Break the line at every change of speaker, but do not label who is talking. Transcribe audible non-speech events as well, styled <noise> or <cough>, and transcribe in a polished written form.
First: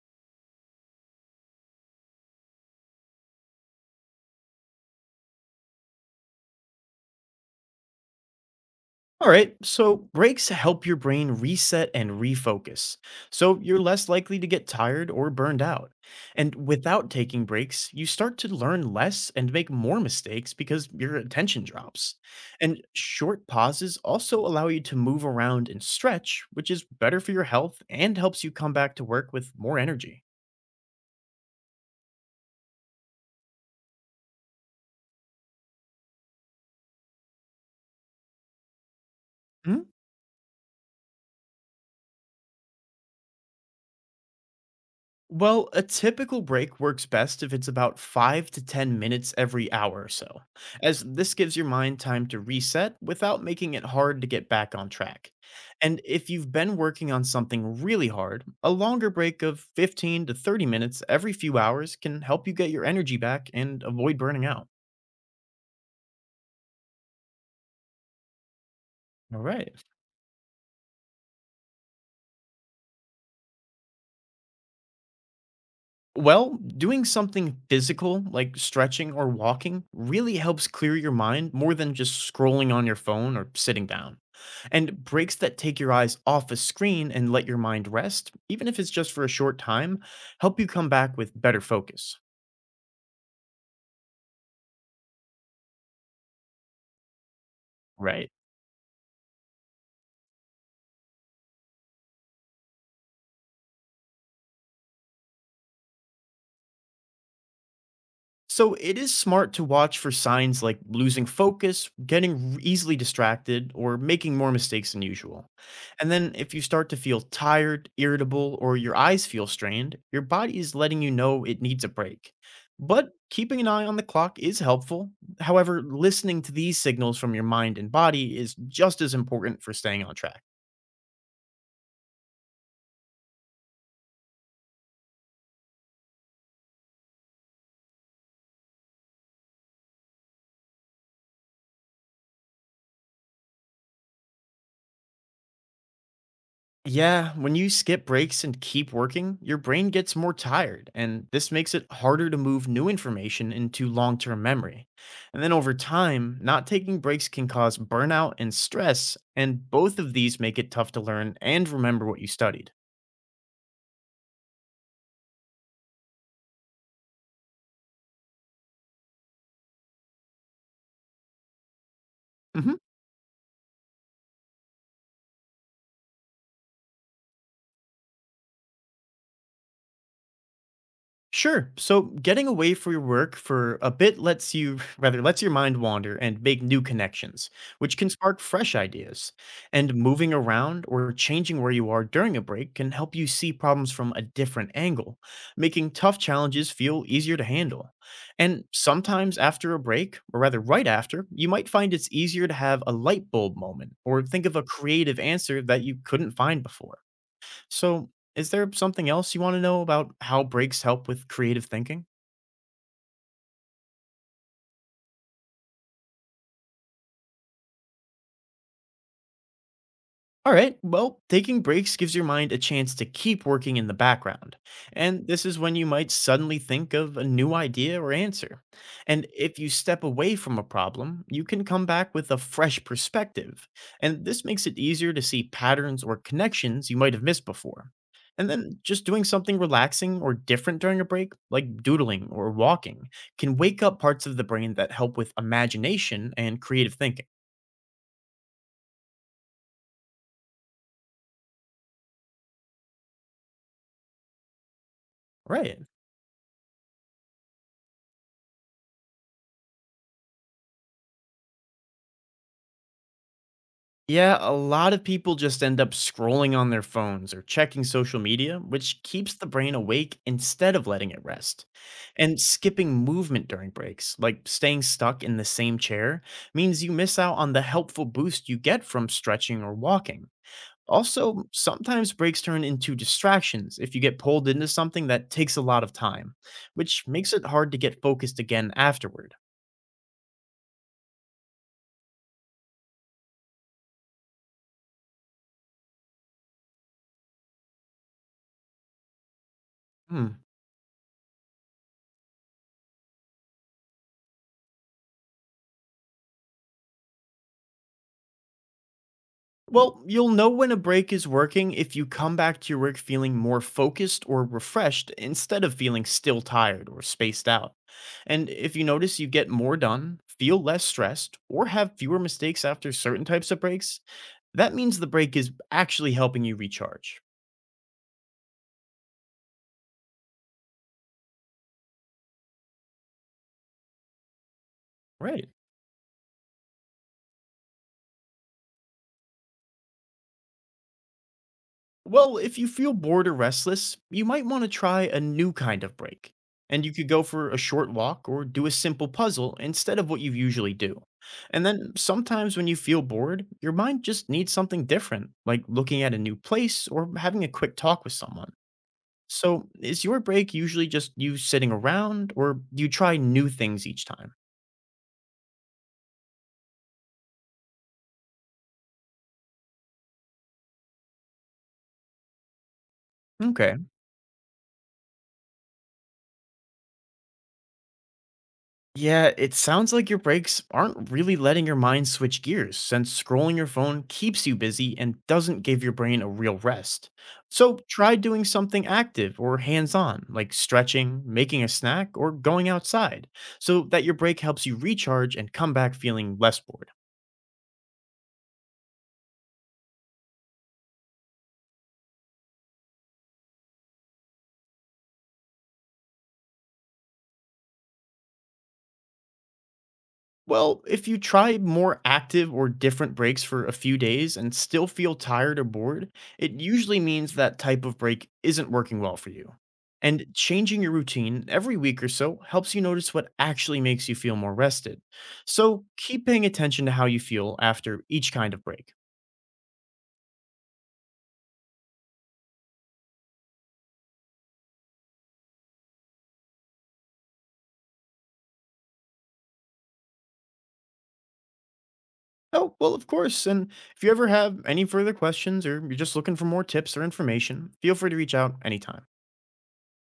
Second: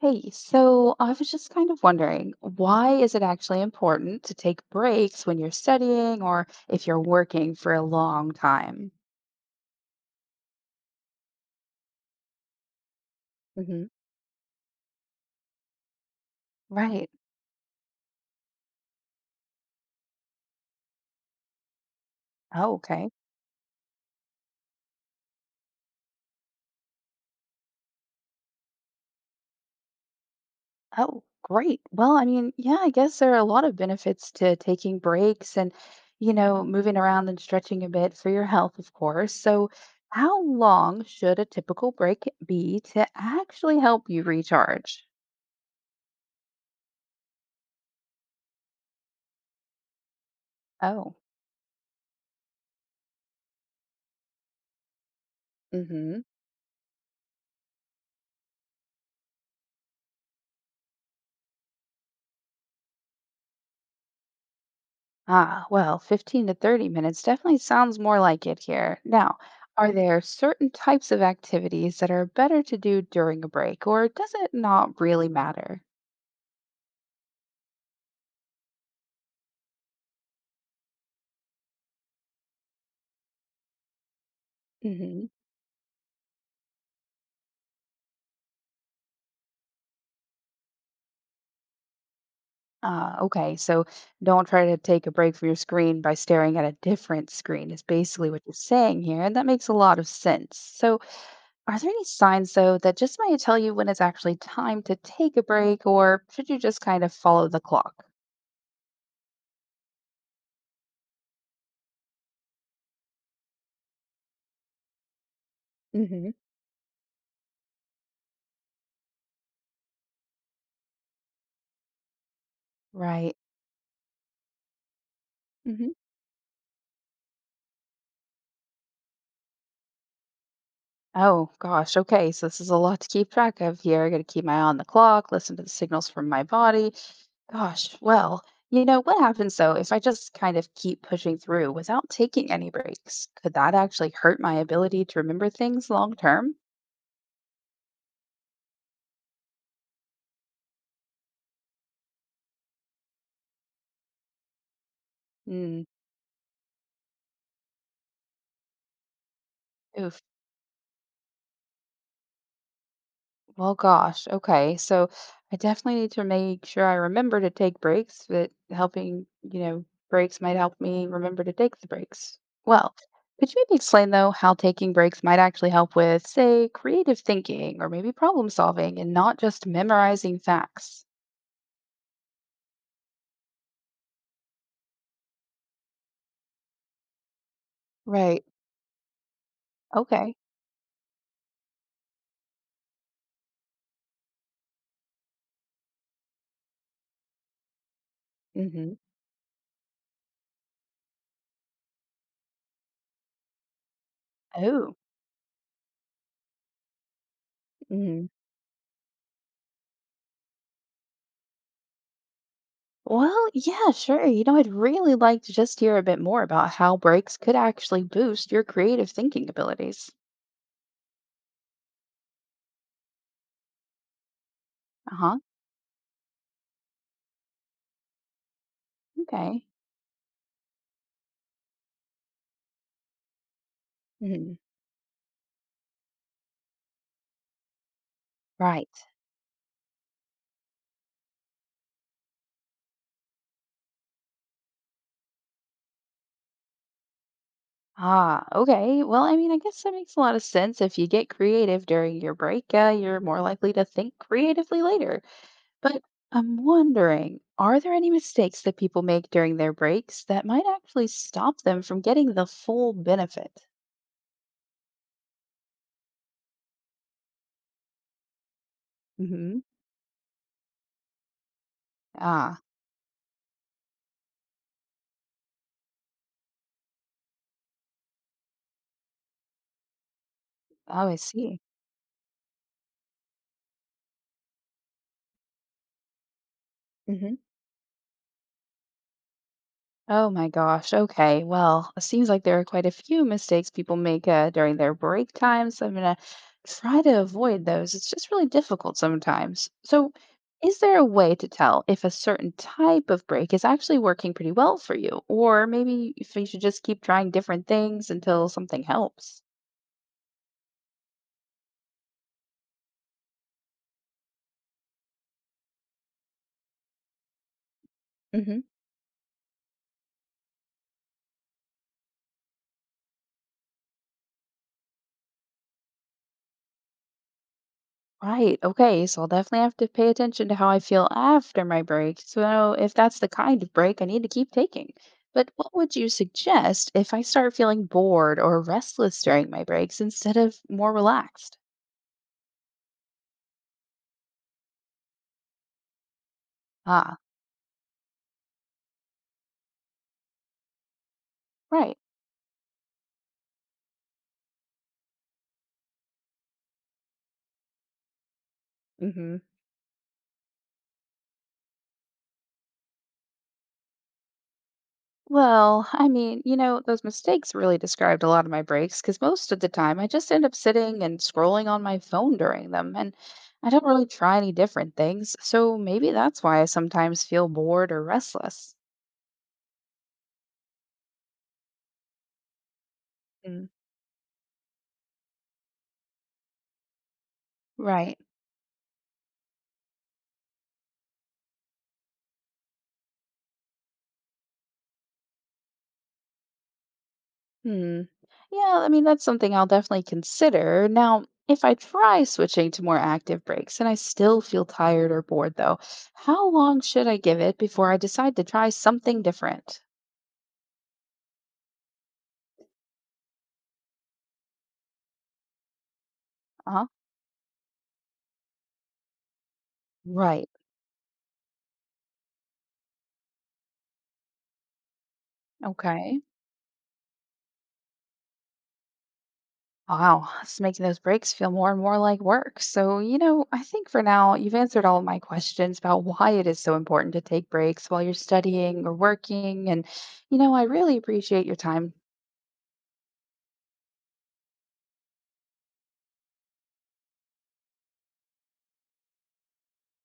Hey, so I was just kind of wondering, why is it actually important to take breaks when you're studying or if you're working for a long time?
All right, so breaks help your brain reset and refocus, so you're
Hmm.
less likely to get tired or burned out. And without
Right.
taking breaks, you start to learn less and make more mistakes because your attention drops.
Oh,
And
okay.
short pauses also allow you to move around and stretch, which is better for your health and helps you come back to work with more energy.
Oh, great. Well, I mean, yeah, I guess there are a lot of benefits to taking breaks and, you know, moving around and stretching a bit for your health, of course. So,
Hmm?
how long should a typical break be to actually help you recharge?
Well, a typical break works best if it's about 5 to 10 minutes every hour or so, as
Oh.
this gives your mind time to reset without making it hard to get back on track. And
Hmm.
if you've been working on something really hard, a longer break of 15 to 30 minutes every few hours can help you get your energy back and avoid burning out.
Ah, well, 15 to 30 minutes definitely sounds more like it here. Now,
All right.
are there certain types of activities that are better to do during a break, or does it not really matter?
Well, doing something physical like stretching or walking really helps clear your mind more than just scrolling on your phone or sitting down. And
Hmm.
breaks that take your eyes off a screen and let your mind rest, even if it's just for a short time, help you come back with better focus.
Okay, so don't try to take a break from your screen by staring at a different screen, is
Right.
basically what you're saying here, and that makes a lot of sense. So, are there any signs, though, that just might tell you when it's actually time to take a break, or should you just kind of follow the clock?
So it is smart to watch for signs like losing focus, getting easily distracted, or making more mistakes than usual. And then
Hmm.
if you start to feel tired, irritable, or your eyes feel strained, your body is letting you know it needs a break. But
Right.
keeping an eye on the clock is helpful. However, listening to these signals from your mind and body is just as important for staying on track.
Oh gosh, okay. So this is a lot to keep track of here. I got to keep my eye on the clock, listen to the signals from my body. Gosh, well, you know, what happens though if I just kind of keep pushing through without taking any breaks? Could that actually hurt my ability to remember things long term?
Yeah, when you skip breaks and keep working, your brain gets more tired, and this makes it harder to move new information into long term memory. And then over
Mm,
time, not taking breaks can cause burnout and stress, and both of
oof.
these make it tough to learn and remember what you studied.
Well, gosh. Okay. So I definitely need to make sure I remember to take breaks. That helping, you know, breaks might help me remember to take the breaks.
Mhm.
Well, could you maybe explain, though, how taking breaks might actually help with, say, creative thinking or maybe problem solving and not just memorizing facts?
Sure. So getting away from your work for a bit lets you <laughs> rather lets your mind wander and make new connections, which can spark
Right.
fresh ideas. And moving
Okay.
around or changing where you are during a break can help you see problems from a different angle, making tough challenges feel easier to handle. And
Mm-hmm.
sometimes after a break, or rather right after, you might find it's easier to have a light bulb moment or think of a
Oh.
creative answer that you couldn't find before. So,
Mm-hmm.
is there something else you want to know about how breaks help with creative thinking?
Well, yeah, sure. You know, I'd really like to just hear a bit more about how breaks could actually boost your creative thinking abilities.
All right, well, taking breaks gives your mind a chance to keep working in the background. And
Uh-huh.
this is when you might suddenly think of a new idea or answer. And if
Okay.
you step away from a problem, you can come back with a fresh perspective. And this
Mhm.
makes it easier to see patterns or connections you might have missed before. And then
Right.
just doing something relaxing or different during a break, like doodling or walking, can wake up parts of the brain that help with imagination and creative thinking.
Ah, okay. Well, I mean, I guess that makes a lot of sense. If you get creative during your break, you're more likely to think creatively later.
Right.
But I'm wondering, are there any mistakes that people make during their breaks that might actually stop them from getting the full benefit?
Yeah, a lot of people just end up scrolling on their phones or checking social media, which keeps the
Hmm.
brain awake instead of letting it rest. And
Ah,
skipping movement during breaks, like staying stuck in the same chair, means you miss out on the helpful boost you get from stretching or walking.
oh, I
Also,
see.
sometimes breaks turn into distractions if you get pulled into something that takes a lot of time, which makes
Mhm.
it hard to get focused again afterward.
Oh my gosh. Okay. Well, it seems like there are quite a few mistakes people make during their break times. I'm going to try to avoid those. It's just really difficult sometimes. So,
Hmm.
is there a way to tell if a certain type of break is actually working pretty well for you? Or maybe if you should just keep trying different things until something helps?
Well, you'll know when a break is working if you come back to your work feeling more focused or refreshed instead of feeling still tired or spaced out. And
Hmm.
if you notice you get more done, feel less stressed, or have fewer mistakes after certain types of breaks, that means the break is actually helping you recharge.
Right. Okay. So I'll definitely have to pay attention to how I feel after my break. So if that's the kind of break I need to keep taking.
Right.
But what would you suggest if I start feeling bored or restless during my breaks instead of more relaxed?
Well, if you feel bored or restless, you might want to try a new kind of break. And you could
Ah,
go for a short walk or do a simple puzzle instead of what you usually do. And then
right.
sometimes when you feel bored, your mind just needs something different, like looking at a new place or having a quick talk with someone.
hmm
So, is your break usually just you sitting around or do you try new things each time?
Well, I mean, you know, those mistakes really described a lot of my breaks because most of the time I just end up sitting and scrolling on my phone during them, and I
Okay.
don't really try any different things. So maybe that's why I sometimes feel bored or restless.
Yeah, it sounds like your breaks aren't really letting your mind switch gears since scrolling your phone keeps you busy and doesn't give your brain a real rest. So try
Right.
doing something active or hands on, like stretching, making a snack, or going outside, so that your break helps you recharge and come back feeling less bored.
Hmm. Yeah, I mean, that's something I'll definitely consider. Now, if I try switching to more active breaks and I still feel tired or bored, though, how long should I give it before I decide to try something different?
Well, if you try more active or different breaks for a few days and still feel tired or bored, it
Uh-huh.
usually means that type of break isn't working well for you. And
Right.
changing your routine every week or so helps you notice what actually makes you feel more rested. So
Okay.
keep paying attention to how you feel after each kind of break.
Wow, it's making those breaks feel more and more like work. So, you know, I think for now you've answered all of my questions about why it is so important to take breaks while you're studying or working. And, you know, I really appreciate your time
Oh, well, of course. And if you ever have any further questions or you're just looking for more tips or information, feel free to reach out anytime.